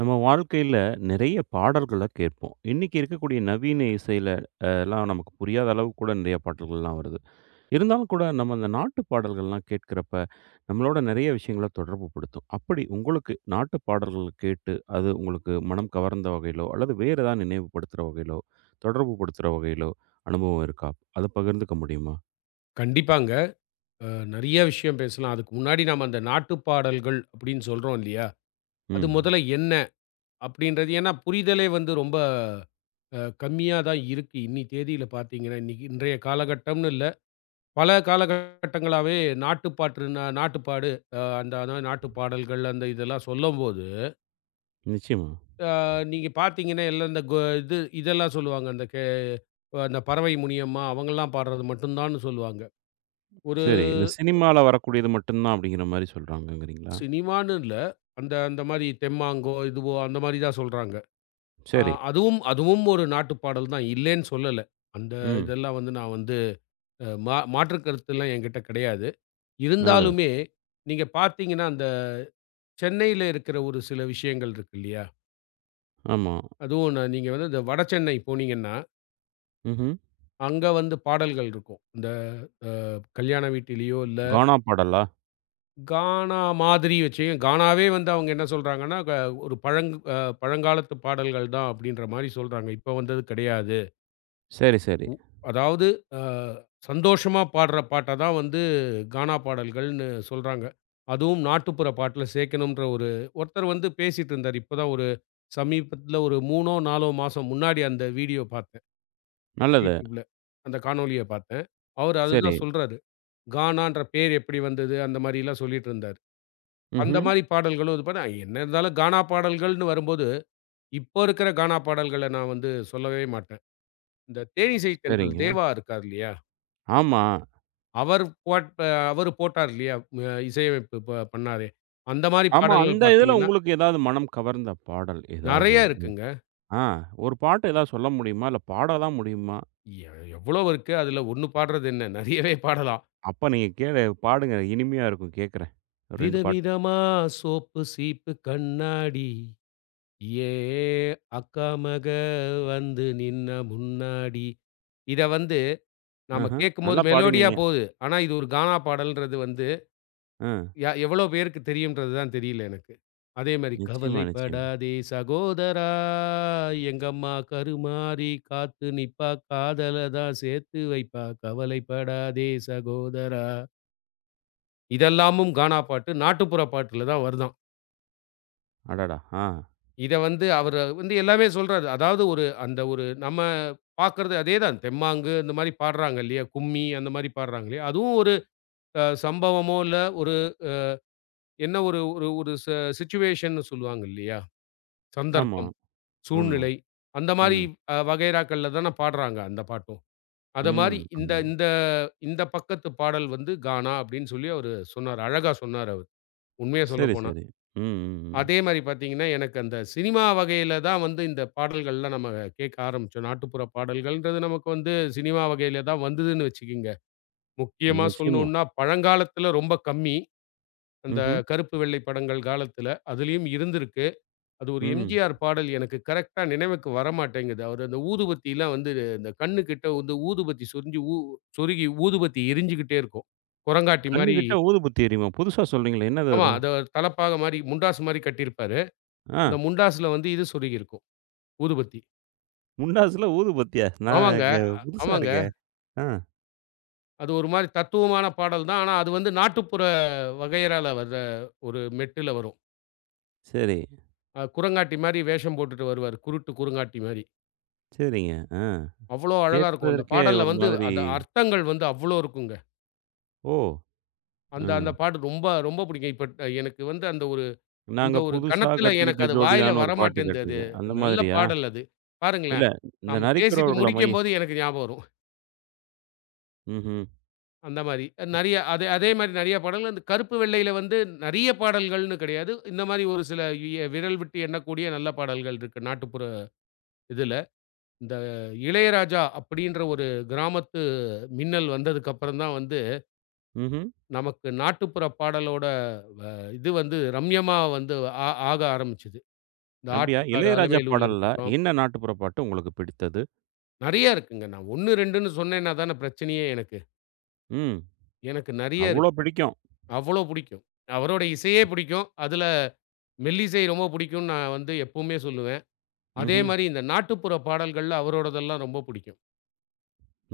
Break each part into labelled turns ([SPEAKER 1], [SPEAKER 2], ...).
[SPEAKER 1] நம்ம வாழ்க்கையில நிறைய பாடல்கள கேட்போம். இன்னைக்கு இருக்கக்கூடிய நவீன இசையில எல்லாம் நமக்கு புரியாத அளவுக்கு கூட நிறைய பாடல்கள்லாம் வருது. இருந்தாலும் கூட நம்ம அந்த நாட்டு பாடல்கள்லாம் கேட்கிறப்ப, நம்மளோட நிறைய விஷயங்கள தொடர்புபடுத்தும். அப்படி உங்களுக்கு நாட்டு பாடல்கள் கேட்டு, அது உங்களுக்கு மனம் கவர்ந்த வகையிலோ, அல்லது வேற ஏதாவது நினைவுபடுத்துற வகையிலோ, தொடர்புபடுத்துற வகையிலோ அனுபவம் இருக்கா? அத பகிர்ந்துக்க முடியுமா?
[SPEAKER 2] கண்டிப்பாங்க. அ நெறைய விஷயம் பேசலாம். அதுக்கு முன்னாடி நாம அந்த நாட்டுப் பாடல்கள் அப்படின்னு சொல்றோம் இல்லையா? அது
[SPEAKER 1] ம்.
[SPEAKER 2] முதல்ல என்ன அப்படின்றது ஏன்னா புரிதலே வந்து ரொம்ப கம்மியா தான் இருக்கு. இன்னி தேதியில பார்த்தீங்கன்னா, இன்னைக்கு இன்றைய காலகட்டம்னு இல்ல. பல காலகட்டங்களாவே நாட்டுப்பாட்டு நா நாட்டுப்பாடு அ அந்த அதான் நாட்டுப் பாடல்கள் அந்த இதெல்லாம் சொல்லும்போது,
[SPEAKER 1] நிச்சயமா.
[SPEAKER 2] அ நீங்க பார்த்தீங்கன்னா, எல்லாம் இந்த இது இதெல்லாம் சொல்லுவாங்க. அந்த பறவை முனியம்மா அவங்கலாம் பாடுறது மட்டும் தான்னு சொல்லுவாங்க. ஒரு
[SPEAKER 1] சரி. இந்த சினிமால வரக்கூடியது மட்டும் தான் அப்படிங்கிற மாரி சொல்றாங்கங்கிறீங்களா?
[SPEAKER 2] சினிமான்னு இல்ல. அந்த அந்த மாரி தெம்மாங்கோ, இதுவோ அந்த மாரி தான் சொல்றாங்க. அ
[SPEAKER 1] சரி.
[SPEAKER 2] அதுவும் அதுவும் ஒரு நாட்டுப் பாடல் தான். இல்லேன்னு சொல்லல. அந்த
[SPEAKER 1] ம்.
[SPEAKER 2] இதெல்லாம் வந்து நான் வந்து அ மா மாற்றுக் கருத்துலாம் என்கிட்ட கிடையாது.
[SPEAKER 1] நல்லது.
[SPEAKER 2] இருந்தாலுமே, நீங்க பார்த்தீங்கன்னா, அந்த சென்னையில இருக்கிற ஒரு சில விஷயங்கள் இருக்கு இல்லையா?
[SPEAKER 1] ஆமா.
[SPEAKER 2] அதுவும் நீங்க வந்து இந்த வட சென்னை போனீங்கன்னா,
[SPEAKER 1] ம்ஹ்ம்.
[SPEAKER 2] அங்க வந்து பாடல்கள் இருக்கும். இந்த அ கல்யாண வீட்டிலேயோ இல்ல
[SPEAKER 1] கானா பாடலா?
[SPEAKER 2] கானா மாதிரி வச்சு கானாவே வந்து அவங்க என்ன சொல்றாங்கன்னா, ஒரு பழங்காலத்து பாடல்கள் தான் அப்படின்ற மாரி சொல்றாங்க. இப்ப வந்தது கிடையாது.
[SPEAKER 1] சரி, சரி.
[SPEAKER 2] அதாவது அ சந்தோஷமா பாடுற பாட்ட தான் வந்து கானா பாடல்கள்னு சொல்றாங்க. அதுவும் நாட்டுப்புற பாட்டுல சேர்க்கணும்ன்ற ஒரு ஒருத்தர் வந்து பேசிட்டு இருந்தாரு. இப்ப தான் ஒரு சமீபத்தில ஒரு 3ஓ, 4ஓ மாசம் முன்னாடி அந்த வீடியோ பார்த்தேன்.
[SPEAKER 1] நல்லது.
[SPEAKER 2] YouTubeல. அந்த காணொளிய பார்த்தேன். அவரு
[SPEAKER 1] சரி.
[SPEAKER 2] அதுதான் சொல்றாரு. கானான்ற பேர் எப்படி வந்தது? அந்த மாரிலாம் சொல்லிட்டு இருந்தாரு. அந்த
[SPEAKER 1] ம்ஹ்ம்.
[SPEAKER 2] மாரி பாடல்களும் இது பண்ண என்ன இருந்தாலும் கானா பாடல்கள்னு வரும்போது, இப்போ இருக்கிற கானா பாடல்கள நான் வந்து சொல்லவே மாட்டேன். இந்த தேனிசை தென்றல்
[SPEAKER 1] சரிங்க.
[SPEAKER 2] தேவா இருக்கார் இல்லையா?
[SPEAKER 1] ஆமா.
[SPEAKER 2] அவர் போட் அவரு போட்டார் இல்லையா? இசையமைப்பு பண்ணாரே! அந்த மாரி
[SPEAKER 1] ஆமா.
[SPEAKER 2] பாடல்கள்
[SPEAKER 1] அந்த இதுல
[SPEAKER 2] பார்த்தீங்கன்னா,
[SPEAKER 1] உங்களுக்கு ஏதாவது மனம் கவர்ந்த பாடல் ஏதாவது?
[SPEAKER 2] நெறைய இருக்குங்க.
[SPEAKER 1] ஆ. ஒரு பாட்டு ஏதாவது சொல்ல முடியுமா? இல்ல பாட தான் முடியுமா?
[SPEAKER 2] எ எவ்வளோ இருக்கு. அதில ஒண்ணு பாடுறது என்ன? நெறையவே பாடலாம்.
[SPEAKER 1] அப்ப நீங்க கேளு பாடுங்க. இனிமையா இருக்கும் கேட்கிறேன். ஒரு 2 பாட்டு.
[SPEAKER 2] விதவிதமா சோப்பு, சீப்பு, கண்ணாடி. ஏ அக்கா வந்து நின்னா முன்னாடி. இத வந்து நாம
[SPEAKER 1] ஆஹ.
[SPEAKER 2] கேட்கும்போது
[SPEAKER 1] நல்லா
[SPEAKER 2] மெலோடியா
[SPEAKER 1] பாடினீங்க.
[SPEAKER 2] போகுது. ஆனா இது ஒரு கானா பாடல்ன்றது வந்து
[SPEAKER 1] ஆ.
[SPEAKER 2] எவ்வளோ பேருக்கு தெரியும்ன்றது தான் தெரியல எனக்கு. அதே மாரி
[SPEAKER 1] நிச்சயமா, நிச்சயமா.
[SPEAKER 2] "கவலைப்படாதே சகோதரா, எங்கம்மா கருமாரி காத்து நிப்பா, காதல தான் சேர்த்து வைப்பா, கவலைப்படாதே சகோதரா." இதெல்லாமும் கானா பாட்டு, நாட்டுப்புற பாட்டுல தான் வருதாம்.
[SPEAKER 1] அடடா! ஆ.
[SPEAKER 2] இத வந்து அவரு வந்து எல்லாமே சொல்றாரு. அதாவது ஒரு அந்த ஒரு நம்ம பார்க்கறது அதே தான். தெம்மாங்கு இந்த மாரி பாடுறாங்க இல்லையா? கும்மி அந்த மாரி பாடுறாங்க இல்லையா? அதுவும் ஒரு சம்பவமோ, இல்ல ஒரு என்ன ஒரு ஒரு ஒரு சிச்சுவேஷன்னு சொல்லுவாங்க இல்லையா?
[SPEAKER 1] ஆமா,
[SPEAKER 2] சந்தர்ப்பம்,
[SPEAKER 1] ஆமா.
[SPEAKER 2] சூழ்நிலை அந்த மாரி
[SPEAKER 1] ம்.
[SPEAKER 2] வகைராக்கள்ல தான பாடுறாங்க அந்த பாட்டும். அத
[SPEAKER 1] ம்.
[SPEAKER 2] மாரி இந்த
[SPEAKER 1] ஆமா.
[SPEAKER 2] இந்த இந்த பக்கத்து பாடல் வந்து கானா அப்படின்னு சொல்லி அவரு சொன்னாரு. அழகா சொன்னாரு அவரு. உண்மைய
[SPEAKER 1] சரி,
[SPEAKER 2] சொல்லப்போனா.
[SPEAKER 1] சரி. ம், ம், ம்.
[SPEAKER 2] அதே மாரி பார்த்தீங்கன்னா, எனக்கு அந்த சினிமா வகையில தான் வந்து இந்த பாடல்கள்லாம் நம்ம கேட்க ஆரம்பிச்சோம். நாட்டுப்புற பாடல்கள்ன்றது நமக்கு வந்து சினிமா வகையில தான் வந்ததுன்னு வச்சுக்கங்க. முக்கியமா
[SPEAKER 1] நிச்சயமா.
[SPEAKER 2] சொல்லணும்னா பழங்காலத்துல ரொம்ப கம்மி. அந்த
[SPEAKER 1] ம்ஹ்ம்.
[SPEAKER 2] கருப்பு வெள்ளை படங்கள் காலத்துல. அதுலயும் இருந்திருக்கு. அது ஒரு
[SPEAKER 1] ம்.
[SPEAKER 2] எம்ஜிஆர் பாடல் எனக்கு கரெக்ட்டா நினைவுக்கு வரமாட்டேங்குது. அவரு அந்த ஊதுபத்திலாம் வந்து இந்த கண்ணு கிட்ட வந்து ஊதுபத்தி சொரிஞ்சு ஊ சொருகி ஊதுபத்தி எரிஞ்சுகிட்டே இருக்கும். குரங்காட்டி மாரி
[SPEAKER 1] கண்ணுக்கிட்ட ஊதுபத்தி எரியுமா? புதுசா சொல்றீங்களே! என்னது
[SPEAKER 2] ஆமா.
[SPEAKER 1] அது?
[SPEAKER 2] அத தலப்பாக மாரி முண்டாசு மாரி கட்டியிருப்பாரு.
[SPEAKER 1] ஆ.
[SPEAKER 2] அந்த முண்டாசுல வந்து இது சொருகியிருக்கும். ஊதுபத்தி.
[SPEAKER 1] முண்டாசுல ஊதுபத்தியா? நான்
[SPEAKER 2] ஆமாங்க,
[SPEAKER 1] புதுசா
[SPEAKER 2] ஆமாங்க.
[SPEAKER 1] இருக்கே! ஆ.
[SPEAKER 2] அது ஒரு மாரி தத்துவமான பாடல் தான். ஆனா, அது வந்து நாட்டுப்புற வகையறால வர்ற ஒரு மெட்டுல வரும்.
[SPEAKER 1] சரி,
[SPEAKER 2] குரங்காட்டி மாரி வேஷம் போட்டுட்டு வருவாரு. குருட்டு குரங்காட்டி மாரி.
[SPEAKER 1] சரிங்க. ஆ.
[SPEAKER 2] அவ்ளோ அழகா இருக்கும். அந்த
[SPEAKER 1] கேட்பதற்கே
[SPEAKER 2] பாடல்ல
[SPEAKER 1] ஒரு
[SPEAKER 2] வந்து
[SPEAKER 1] மாதிரி
[SPEAKER 2] அந்த அர்த்தங்கள் வந்து அவ்ளோ இருக்குங்க.
[SPEAKER 1] ஓ!
[SPEAKER 2] அந்த அந்த
[SPEAKER 1] ம்.
[SPEAKER 2] பாட்டு ரொம்ப ரொம்ப பிடிக்கும். இப்ப எனக்கு வந்து அந்த ஒரு இந்த
[SPEAKER 1] நாங்க
[SPEAKER 2] ஒரு
[SPEAKER 1] புதுசா
[SPEAKER 2] கணத்துல எனக்கு
[SPEAKER 1] கட்டிக்கிட்ட
[SPEAKER 2] அது வாயில
[SPEAKER 1] ஜோடிதான்னு ஒரு பாட்டு
[SPEAKER 2] வரமாட்டேன்து அது.
[SPEAKER 1] கேட்டிருக்கேன். அந்த
[SPEAKER 2] நல்ல
[SPEAKER 1] மாதிரியா?
[SPEAKER 2] பாடல் அது.
[SPEAKER 1] இல்ல
[SPEAKER 2] பாருங்களேன்.
[SPEAKER 1] இந்த
[SPEAKER 2] நாம பேசிட்டு
[SPEAKER 1] நரிக்கிறவர்கள மைய
[SPEAKER 2] முடிக்கும்போது எனக்கு ஞாபகம் வரும்.
[SPEAKER 1] ம்ஹ்ம்,
[SPEAKER 2] அந்த மாரி. நெறைய அதே அதே மாரி நெறைய பாடல்கள். அந்த கருப்பு வெள்ளையில வந்து நெறைய பாடல்கள்னு கிடையாது. இந்த மாரி ஒரு சில விரல் விட்டு எண்ணக்கூடிய நல்ல பாடல்கள் இருக்கு. நாட்டுப்புற இதுல. இந்த இளையராஜா அப்படின்ற ஒரு கிராமத்து மின்னல் வந்ததுக்கு அப்புறம் தான் வந்து,
[SPEAKER 1] ம்ஹ்ம்.
[SPEAKER 2] நமக்கு நாட்டுப்புற பாடலோட இது வந்து ரம்யமா வந்து ஆக ஆரம்பிச்சது. இந்த
[SPEAKER 1] அப்படியா?
[SPEAKER 2] ஆட்டுக்காரு
[SPEAKER 1] இளையராஜா
[SPEAKER 2] அலமேலுல
[SPEAKER 1] பாடல்ல
[SPEAKER 2] இருக்கட்டும்.
[SPEAKER 1] என்ன நாட்டுப்புற பாட்டு உங்களுக்கு பிடித்தது?
[SPEAKER 2] நெறைய இருக்குங்க. நான் 1, 2ன்னு சொன்னேன்னா தானே பிரச்சனையே எனக்கு.
[SPEAKER 1] ம்.
[SPEAKER 2] எனக்கு நெறைய
[SPEAKER 1] அவ்ளோ
[SPEAKER 2] இருக்கு.
[SPEAKER 1] பிடிக்கும்.
[SPEAKER 2] அவ்வளோ புடிக்கும். அவரோட இசையே பிடிக்கும். அதுல மெல்லிசை ரொம்ப பிடிக்கும்னு நான் வந்து எப்பவுமே சொல்லுவேன். அதே
[SPEAKER 1] ம்ஹ்ம்.
[SPEAKER 2] மாரி இந்த நாட்டுப்புற பாடல்கள்ல அவரோடதெல்லாம் ரொம்ப பிடிக்கும்.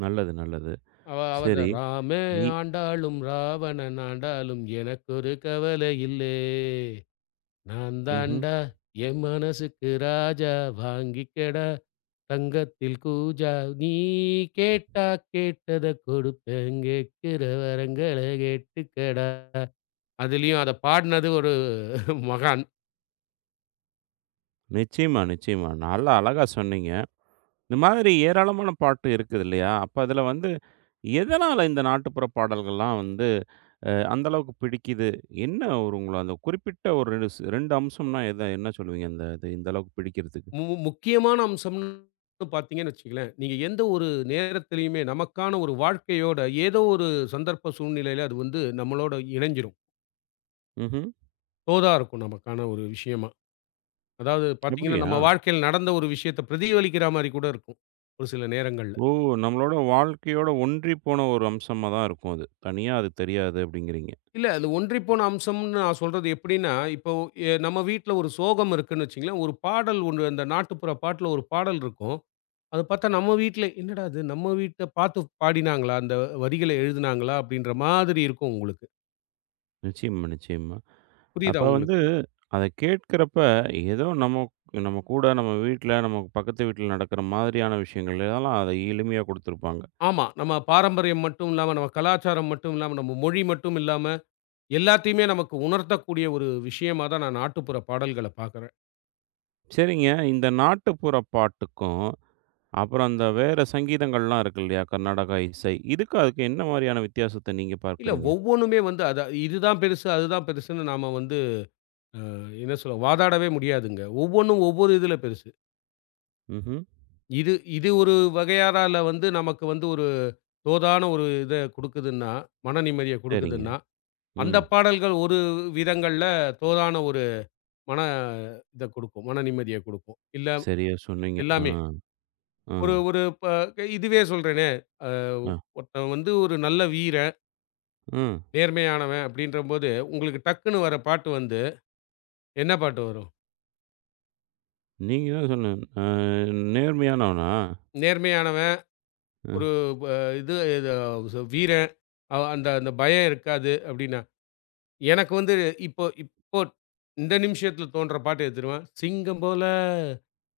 [SPEAKER 1] நல்லது, நல்லது.
[SPEAKER 2] அவர்த
[SPEAKER 1] சரி.
[SPEAKER 2] "ராமே
[SPEAKER 1] இ
[SPEAKER 2] ஆண்டாலும் ராவணன் ஆண்டாலும் எனக்கொரு கவலை இல்லே. நான்
[SPEAKER 1] ம்ஹ்ம்.
[SPEAKER 2] தான்டா என் மனசுக்கு ராஜா வாங்கிக்கடா. தங்கத்தில் கூஜா நீ கேட்டா கேட்டத கொடுப்பேன் கேட்கிற வரங்கள கேட்டுக்கடா." அதுலயும் அத பாடுனது ஒரு மகான்.
[SPEAKER 1] நிச்சயமா, நிச்சயமா. நல்லா அழகா சொன்னீங்க. இந்த மாதிரி ஏராளமான பாட்டு இருக்குது இல்லையா? அப்ப அதுல வந்து எதனால இந்த நாட்டுப்புற பாடல்கள்லாம் வந்து அந்த அளவுக்கு பிடிக்குது? என்ன ஒரு உங்கள அந்த குறிப்பிட்ட ஒரு 2 2 அம்சம்னா எத என்ன சொல்லுவீங்க? அந்த இது இந்த அளவுக்கு பிடிக்கிறதுக்கு?
[SPEAKER 2] முக்கியமான அம்சம்ன்னு பார்த்தீங்கன்னு வச்சுக்கங்களேன், நீங்க எந்த ஒரு நேரத்திலயுமே நமக்கான ஒரு வாழ்க்கையோட ஏதோ ஒரு சந்தர்ப்ப சூழ்நிலையில அது வந்து நம்மளோட இணைஞ்சிரும்.
[SPEAKER 1] ம்ஹ்ம்.
[SPEAKER 2] தோதா இருக்கும் நமக்கான ஒரு விஷயமா. அதாவது பார்த்தீங்கன்னா,
[SPEAKER 1] அப்படியா?
[SPEAKER 2] நம்ம வாழ்க்கையில நடந்த ஒரு விஷயத்த பிரதிபலிக்கிற மாரி கூட இருக்கும். ஒரு சில நேரங்கள்ல.
[SPEAKER 1] ஓ! நம்மளோட வாழ்க்கையோட ஒன்றி போன ஒரு அம்சமா தான் இருக்கும் அது. தனியா அது தெரியாது அப்படிங்கிறீங்க.
[SPEAKER 2] இல்ல, அது ஒன்றிப்போன அம்சம்ன்னு நான் சொல்றது எப்படின்னா, இப்போ நம்ம வீட்ல ஒரு சோகம் இருக்குன்னு வச்சுக்கங்களேன், ஒரு பாடல் ஒண்ணு அந்த நாட்டுப்புற பாட்டுல ஒரு பாடல் இருக்கும். அது பார்த்தா நம்ம வீட்ல, "என்னடா இது நம்ம வீட்ட பார்த்து பாடினாங்களா? அந்த வரிகள எழுதுனாங்களா?" அப்படின்ற மாதிரி இருக்கும் உங்களுக்கு.
[SPEAKER 1] நிச்சயமா, நிச்சயமா.
[SPEAKER 2] புரியுதா
[SPEAKER 1] அப்ப வந்து
[SPEAKER 2] உங்களுக்கு?
[SPEAKER 1] அத கேட்கிறப்ப ஏதோ நம்ம நம்ம கூட நம்ம வீட்ல, நமக்கு பக்கத்து வீட்ல நடக்கிற மாதிரியான விஷயங்கள் எல்லாம் அத எளிமையா குடுத்திருப்பாங்க.
[SPEAKER 2] ஆமா. நம்ம பாரம்பரியம் மட்டும் இல்லாம, நம்ம கலாச்சாரம் மட்டும் இல்லாம, நம்ம மொழி மட்டும் இல்லாம, எல்லாத்தையுமே நமக்கு உணர்த்தக்கூடிய ஒரு விஷயமா தான் நான் நாட்டுப்புற பாடல்கள பார்க்குறேன்.
[SPEAKER 1] சரிங்க. இந்த நாட்டுப்புற பாட்டுக்கும், அப்புறம் அந்த வேற சங்கீதங்கள்லாம் இருக்கு இல்லையா? கர்நாடகா இசை. இதுக்கும் அதுக்கும் என்ன மாரியான வித்தியாசத்த நீங்க
[SPEAKER 2] இல்ல
[SPEAKER 1] பார்க்குறீங்க?
[SPEAKER 2] ஒவ்வொன்னுமே வந்து அத இதுதான் பெருசு, அதுதான் பெருசுன்னு நாம வந்து என்ன சொல்ல வாதாடவே முடியாதுங்க. ஒவ்வொன்னும் ஒவ்வொரு இதுல பெருசு.
[SPEAKER 1] ம்ஹ்ம்.
[SPEAKER 2] இது இது ஒரு வகையாரால வந்து நமக்கு வந்து ஒரு தோதான ஒரு இத குடுக்குதுன்னா, மன நிம்மதிய
[SPEAKER 1] சரிங்க.
[SPEAKER 2] குடுக்குதுன்னா, அந்த
[SPEAKER 1] ம்.
[SPEAKER 2] பாடல்கள் ஒரு விதங்கள்ல தோதான ஒரு மன இத குடுக்கும். மன நிம்மதிய குடுக்கும். இல்ல
[SPEAKER 1] சரியா சொன்னீங்க. ஆ,
[SPEAKER 2] எல்லாமே.
[SPEAKER 1] ஆ,
[SPEAKER 2] ஒரு ஒரு இதுவே சொல்றேனே, அ
[SPEAKER 1] ஆ,
[SPEAKER 2] ஒருத்தன் வந்து ஒரு நல்ல வீரன்,
[SPEAKER 1] ம்.
[SPEAKER 2] நேர்மையானவன் அப்படின்றபோது உங்களுக்கு டக்குன்னு வர பாட்டு வந்து என்ன பாட்டு வரும்?
[SPEAKER 1] நீங்க தான் சொல்லணும். நேர்மையானவனா?
[SPEAKER 2] நேர்மையானவன்
[SPEAKER 1] அ,
[SPEAKER 2] ஒரு ப இது இது வீரன். அ அந்த அந்த பயம் இருக்காது அப்டின்னா, எனக்கு வந்து இப்போ இப்போ இந்த நிமிஷத்துல தோன்ற பாட்டு எது தெரியுமா? "சிங்கம் போல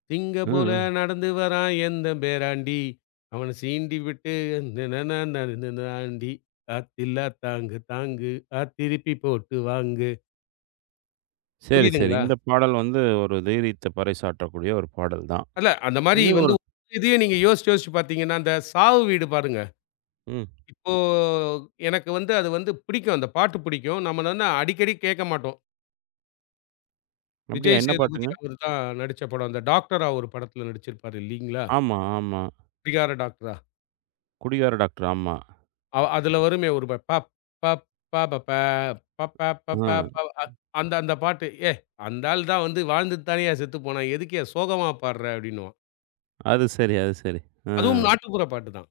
[SPEAKER 2] சிங்கம் போல
[SPEAKER 1] ம்.
[SPEAKER 2] நடந்து வரான் எந்தன் பேராண்டி. அவன சீண்டி விட்டு நனனனனனாண்டி. ஆத்தில்லா தாங்கு தாங்கு ஆ திருப்பி போட்டு வாங்கு."
[SPEAKER 1] சரி, சரி.
[SPEAKER 2] புரியுதுங்களா?
[SPEAKER 1] இந்த பாடல் வந்து ஒரு தைரியத்த பறைசாற்றக்கூடிய ஒரு பாடல் தான்.
[SPEAKER 2] அல்ல அந்த மாரி
[SPEAKER 1] இது
[SPEAKER 2] வந்து
[SPEAKER 1] ஒரு
[SPEAKER 2] இதையும் நீங்க யோசிச்சு யோசிச்சு பார்த்தீங்கன்னா, அந்த சாவு வீடு பாருங்க.
[SPEAKER 1] ம்.
[SPEAKER 2] இப்போ எனக்கு வந்து அது வந்து பிடிக்கும். அந்த பாட்டு பிடிக்கும். நம்ம வந்து அடிக்கடி கேட்க மாட்டோம்.
[SPEAKER 1] அப்படியா?
[SPEAKER 2] விஜய்
[SPEAKER 1] என்ன
[SPEAKER 2] சேதுபதி
[SPEAKER 1] பாட்டுங்க?
[SPEAKER 2] அவரு தான் நடிச்ச படம். அந்த டாக்டரா ஒரு படத்துல நடிச்சிருப்பாரு இல்லீங்களா?
[SPEAKER 1] ஆமா, ஆமா.
[SPEAKER 2] குடிகார டாக்டரா.
[SPEAKER 1] குடிகார டாக்டர். ஆமா.
[SPEAKER 2] அதுல வருமே ஒரு ப பப் பப் ப ப ப ப ப ப ப
[SPEAKER 1] அ.
[SPEAKER 2] ப அ அந்த அந்த பாட்டு. "ஏய்! அந்த ஆள் தான் வந்து வாழ்ந்துட்டு தானயா செத்து போனான். எதுக்குய்யா சோகமா பாடுற?" அப்படின்னுவான்.
[SPEAKER 1] அது சரி, அது சரி. அ.
[SPEAKER 2] அதுவும் நாட்டுப்புற பாட்டு தான்.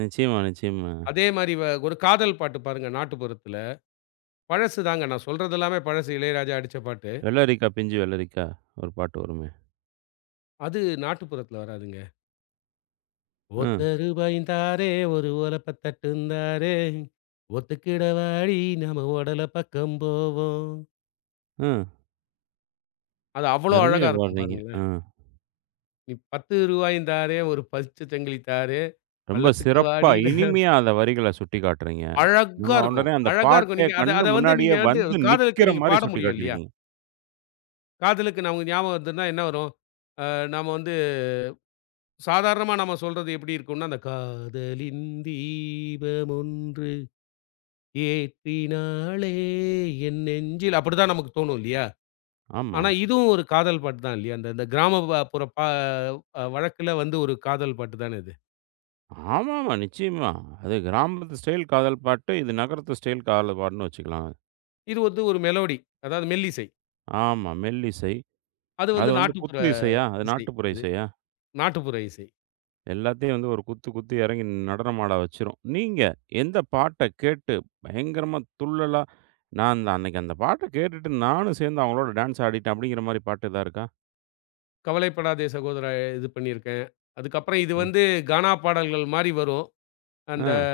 [SPEAKER 1] நிச்சயமா, நிச்சயமா.
[SPEAKER 2] அதே மாரி ஒரு காதல் பாட்டு பாருங்க நாட்டுப்புறத்துல. பழசு தாங்க. நான் சொல்றது எல்லாமே பழசு. இளையராஜா அடிச்ச பாட்டு.
[SPEAKER 1] "வெள்ளரிக்கா பிஞ்சு வெள்ளரிக்கா" ஒரு பாட்டு வருமே.
[SPEAKER 2] அது நாட்டுப்புறத்துல வராதுங்க. "ஒத்த
[SPEAKER 1] ம்,
[SPEAKER 2] ரூபாயுந்தாரே ஒரு ஓலப்ப தட்டுந்தாரே ஒத்துக்கிடவாடி நம்ம உடல பக்கம் போவோம்."
[SPEAKER 1] ம்.
[SPEAKER 2] அது அவ்வளோ அழகா
[SPEAKER 1] அருமையா
[SPEAKER 2] இருக்கும்
[SPEAKER 1] பாடுறீங்க.
[SPEAKER 2] பாருங்களேன்.
[SPEAKER 1] ஆ.
[SPEAKER 2] "நீ ரூ. 10 ஒரு பச்ச சங்கிலி தாரே,
[SPEAKER 1] ரொம்ப
[SPEAKER 2] பள்ளத்துக்கு
[SPEAKER 1] சிறப்பா,
[SPEAKER 2] வாடின்னு"
[SPEAKER 1] இனிமையா அந்த வரிகள சுட்டிக்காட்டுறீங்க.
[SPEAKER 2] அழகா
[SPEAKER 1] நம்ம
[SPEAKER 2] இருக்கும்.
[SPEAKER 1] உடனே அந்த
[SPEAKER 2] அழகா இருக்கும்.
[SPEAKER 1] பாட்டே
[SPEAKER 2] நீங்க அத
[SPEAKER 1] கண்ணு
[SPEAKER 2] அத வந்து
[SPEAKER 1] முன்னாடியே
[SPEAKER 2] நீங்க வந்து
[SPEAKER 1] வந்து நிக்கிற
[SPEAKER 2] காதலுக்கு நீங்க
[SPEAKER 1] மாரி
[SPEAKER 2] பாட முடியும் இல்லையா?
[SPEAKER 1] சுட்டிக்காட்டியிருக்கீங்க.
[SPEAKER 2] காதலுக்கு நமக்கு ஞாபகம் வருதுன்னா என்ன வரும்? நாம வந்து சாதாரணமா நம்ம சொல்றது எப்படி இருக்கும்னா, "அந்த காதலின் தீபம் ஒன்று ஏற்றினாளே என் நெஞ்சில்" அப்படிதான் நமக்கு தோணும் இல்லையா?
[SPEAKER 1] ஆமா.
[SPEAKER 2] ஆனா, இதுவும் ஒரு காதல் பாட்டு தான் இல்லையா? அந்த அந்த கிராமப்புற பா அ வழக்குல வந்து ஒரு காதல் பாட்டு தானே இது.
[SPEAKER 1] ஆமாமா, நிச்சயமா. அது கிராமத்து ஸ்டைல் காதல் பாட்டு, இது நகரத்து ஸ்டைல் காதல் பாட்டுன்னு வச்சுக்கலாம்.
[SPEAKER 2] இது வந்து ஒரு மெலோடி. அதாவது மெல்லிசை.
[SPEAKER 1] ஆமா, மெல்லிசை.
[SPEAKER 2] அது வந்து
[SPEAKER 1] அது வந்து
[SPEAKER 2] நாட்டுப்புற
[SPEAKER 1] குத்து இசையா? அது
[SPEAKER 2] இசை
[SPEAKER 1] நாட்டுப்புற
[SPEAKER 2] அது.
[SPEAKER 1] இசையா?
[SPEAKER 2] நாட்டுப்புற இசை.
[SPEAKER 1] எல்லாத்தையும் வந்து ஒரு குத்து, குத்து இறங்கி நடனம் ஆட வச்சுரும். நீங்க எந்த பாட்ட கேட்டு பயங்கரமா துள்ளலா, நான் அந்த அன்னைக்கு அந்த பாட்ட கேட்டுட்டு நானும் சேர்ந்து அவங்களோட டான்ஸ் ஆடிட்டேன் அப்படிங்கிற மாரி பாட்டு எதா இருக்கா?
[SPEAKER 2] "கவலைப்படாதே சகோதரா" இது பண்ணியிருக்கேன். அதுக்கப்புறம் இது
[SPEAKER 1] ம்.
[SPEAKER 2] வந்து கானா பாடல்கள் மாரி வரும். அந்த
[SPEAKER 1] ஆ.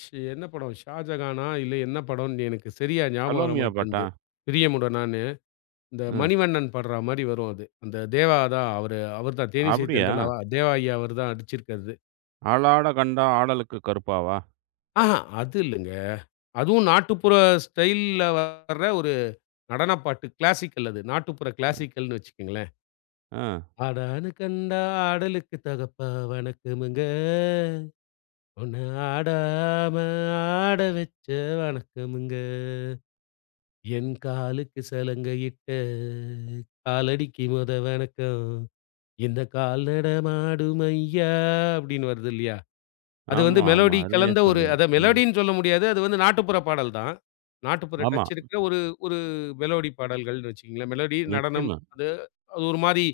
[SPEAKER 2] ஷ் என்ன படம்? ஷாஜகானா? இல்ல என்ன படம்னு எனக்கு சரியா ஞாபகம் வர
[SPEAKER 1] சலோமியா பாட்டா?
[SPEAKER 2] மாட்டேன்து. பிரியமுடனான்னு. இந்த
[SPEAKER 1] ம்.
[SPEAKER 2] மணிவண்ணன் பாடுறா மாரி வரும் அது. அந்த தேவா தான் அவர் தான் தேனிசை
[SPEAKER 1] அப்படியா?
[SPEAKER 2] தென்றல் தேவா ஐயா அவர் தான் அடிச்சிருக்காரு.
[SPEAKER 1] "ஆளாட கண்டா ஆடலுக்கு கருப்பாவா?"
[SPEAKER 2] ஆஹா, அது இல்லங்க. அதுவும் நாட்டுப்புற ஸ்டைல்ல வர்ற ஒரு நடனப் பாட்டு. கிளாசிக்கல் அது. நாட்டுப்புற கிளாசிக்கல்னு வச்சுக்கங்களேன்.
[SPEAKER 1] அ.
[SPEAKER 2] "ஆடான்னு கண்டா ஆடலுக்கு தகப்பா வணக்கமுங்க. உன்ன ஆடாம ஆட வச்ச வணக்கமுங்க. என் காலுக்கு சலங்கையிட்ட காலடிக்கு மொத வணக்கம். இந்த கால் நடமாடும் ஐயா" அப்படின்னு வருது இல்லையா? அது வந்து
[SPEAKER 1] ஆமா, ஆமா.
[SPEAKER 2] மெலோடி
[SPEAKER 1] அருமையா
[SPEAKER 2] கலந்த ஒரு
[SPEAKER 1] சொன்னீங்க.
[SPEAKER 2] அதான்
[SPEAKER 1] ம்.
[SPEAKER 2] மெலோடின்னு சொல்ல முடியாது. அது வந்து நாட்டுப்புற பாடல் தான். நாட்டுப்புற
[SPEAKER 1] ஆமா.
[SPEAKER 2] டச் இருக்கிற ஒரு ஒரு மெலோடி பாடல்கள்னு வச்சுக்கங்களேன். மெலோடி, நடனம்
[SPEAKER 1] நிச்சயமா.
[SPEAKER 2] அது அது ஒரு மாரி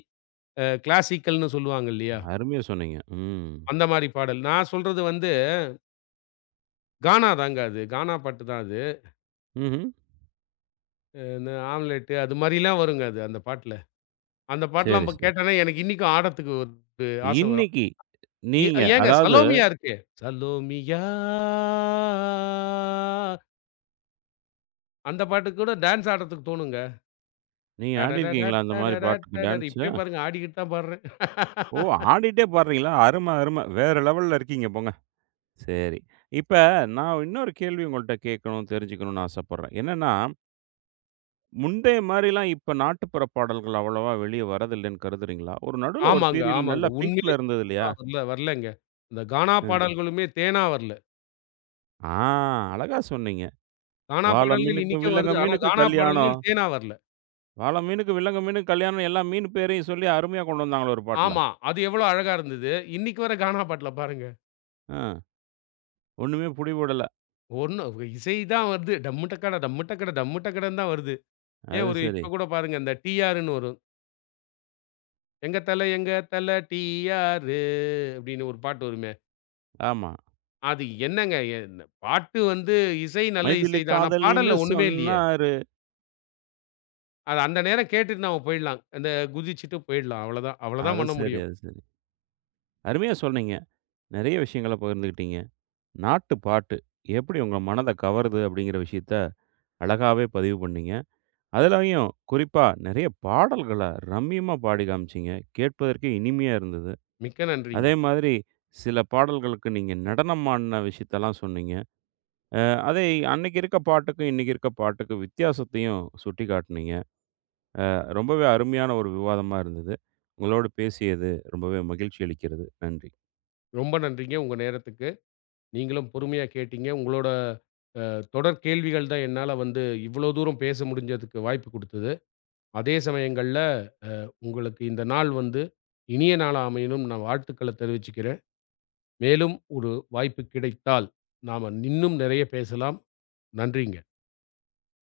[SPEAKER 2] கிளாசிக்கல்னு சொல்லுவாங்க இல்லையா?
[SPEAKER 1] அருமையா சொன்னீங்க. ம்.
[SPEAKER 2] அந்த மாரி பாடல். நான் சொல்றது வந்து கானா தாங்க அது. கானா பாட்டு தான் அது.
[SPEAKER 1] ம்ஹ்ம்.
[SPEAKER 2] இந்த ஆம்லெட் அது மாரிலாம் வருங்க அது அந்த பாட்டுல. அந்த பாட்டெல்லாம்
[SPEAKER 1] சரி,
[SPEAKER 2] இப்ப
[SPEAKER 1] சரி.
[SPEAKER 2] கேட்டேன்னா எனக்கு இன்னிக்கும் ஆடறதுக்கு ஒரு ஆசை வரும்.
[SPEAKER 1] இன்னைக்கு
[SPEAKER 2] ஏ
[SPEAKER 1] நீங்க
[SPEAKER 2] ஏங்க
[SPEAKER 1] அதாவது
[SPEAKER 2] சலோமியா இருக்கே. சலோமியா அந்த பாட்டுக்கு கூட டான்ஸ் ஆடுறதுக்கு தோணுங்க.
[SPEAKER 1] நீங்க ஆடியிருக்கீங்களா அந்த மாரி பாட்டுக்கு
[SPEAKER 2] டடடடடடடடடர்
[SPEAKER 1] டான்ஸு?
[SPEAKER 2] இப்பயே பாருங்க ஆடிக்கிட்டு தான் பாடுறேன்.
[SPEAKER 1] ஓ! ஆடிட்டே பாடுறீங்களா? அரும, அரும. வேற லெவல்ல இருக்கீங்க போங்க. சரி. இப்ப நான் இன்னொரு கேள்வி உங்கள்ட்ட கேட்கணும், தெரிஞ்சுக்கணும்னு ஆசைப்படுறேன். என்னன்னா, முந்தைய மாரிலாம் இப்ப நாட்டுப்புற பாடல்கள் அவ்வளவா வெளிய வரதில்லன்னு கருதுறீங்களா? ஒரு நடுவுல ஒரு
[SPEAKER 2] ஆமாங்க,
[SPEAKER 1] பீரியட்ல
[SPEAKER 2] ஆமாங்க.
[SPEAKER 1] நல்லா
[SPEAKER 2] உண்மையே
[SPEAKER 1] பீக்ல இருந்தது இல்லையா?
[SPEAKER 2] சொல்லணும்னா வரலங்க. இந்த கானா ம்.
[SPEAKER 1] ம்.
[SPEAKER 2] பாடல்களுமே தேனா வரல.
[SPEAKER 1] ஆ. அழகா சொன்னீங்க.
[SPEAKER 2] கானா
[SPEAKER 1] வாள
[SPEAKER 2] பாடல்கள்
[SPEAKER 1] மீனுக்கு,
[SPEAKER 2] இன்னிக்கும்
[SPEAKER 1] வில்லங்க
[SPEAKER 2] வருது. ஆனா
[SPEAKER 1] மீனுக்கு
[SPEAKER 2] கானா
[SPEAKER 1] கல்யாணம்.
[SPEAKER 2] பாடல்கள் தேனா வரல.
[SPEAKER 1] வாள மீனுக்கு, வில்லங்க மீனுக்கு கல்யாணம்னு எல்லா மீன் பேரையும் சொல்லி அருமையா கொண்டு வந்தாங்களே ஒரு பாட்டுல.
[SPEAKER 2] ஆமா. அது எவ்வளோ அழகா இருந்தது. இன்னைக்கு வர கானா பாட்டுல பாருங்க.
[SPEAKER 1] ஆ. ஒண்ணுமே புடிபடல.
[SPEAKER 2] ஒண்ணு இசை தான் வருது. டம்மு டக்கடா, டம்மு டக்கட, டம்மு டக்கடன்னு தான் வருது. ஏன்
[SPEAKER 1] அது
[SPEAKER 2] ஒரு
[SPEAKER 1] சரி.
[SPEAKER 2] இப்ப கூட பாருங்க இந்த டிஆர்ன்னு வரும். "எங்க தல எங்க தல டிஆரு" அப்படின்னு ஒரு பாட்டு வருமே.
[SPEAKER 1] ஆமா.
[SPEAKER 2] அது என்னங்க? என் பாட்டு வந்து இசை நல்ல
[SPEAKER 1] மைதிலி
[SPEAKER 2] இசை தான். ஆனா
[SPEAKER 1] காதலின்னு
[SPEAKER 2] பாடல்ல ஒண்ணுமே இல்லயே!
[SPEAKER 1] சொன்னாரு.
[SPEAKER 2] அது அந்த நேரம் கேட்டுட்டு நாம போயிடலாம். அந்த குதிச்சுட்டு போயிடலாம். அவ்வளதான். அவ்வளதான்
[SPEAKER 1] அது
[SPEAKER 2] பண்ண
[SPEAKER 1] சரி,
[SPEAKER 2] முடியும்.
[SPEAKER 1] அது சரி. அருமையா சொன்னீங்க. நெறைய விஷயங்கள பகிர்ந்துக்கிட்டீங்க. நாட்டு பாட்டு எப்படி உங்க மனத கவருது அப்படிங்கிற விஷயத்த அழகாவே பதிவு பண்ணீங்க. அதுலயும் குறிப்பா நெறைய பாடல்கள ரம்மியமா பாடி காமிச்சீங்க. கேட்பதற்கே இனிமையா இருந்தது.
[SPEAKER 2] மிக்க நன்றிங்க.
[SPEAKER 1] அதே மாதிரி சில பாடல்களுக்கு நீங்க நடனம் ஆடுன விஷயத்தலாம் சொன்னீங்க. அ அதை அன்னைக்கு இருக்க பாட்டுக்கும், இன்னைக்கு இருக்க பாட்டுக்கும் வித்தியாசத்தையும் சுட்டிக்காட்டுனீங்க. ரொம்பவே அருமையான ஒரு விவாதமா இருந்தது. உங்களோடு பேசியது ரொம்பவே மகிழ்ச்சி அளிக்கிறது. நன்றி.
[SPEAKER 2] ரொம்ப நன்றிங்க உங்க நேரத்துக்கு. நீங்களும் பொறுமையா கேட்டீங்க. உங்களோட அ தொடர் கேள்விகள் தான் என்னால வந்து இவ்வளோ தூரம் பேச முடிஞ்சதுக்கு வாய்ப்பு குடுத்தது. அதே சமயங்கள்ல உங்களுக்கு இந்த நாள் வந்து இனிய நாளா அமையணும்னு நான் வாழ்த்துக்கள தெரிவிச்சுக்கிறேன். மேலும் ஒரு வாய்ப்பு கிடைத்தால் நாம இன்னும் நெறைய பேசலாம். நன்றிங்க.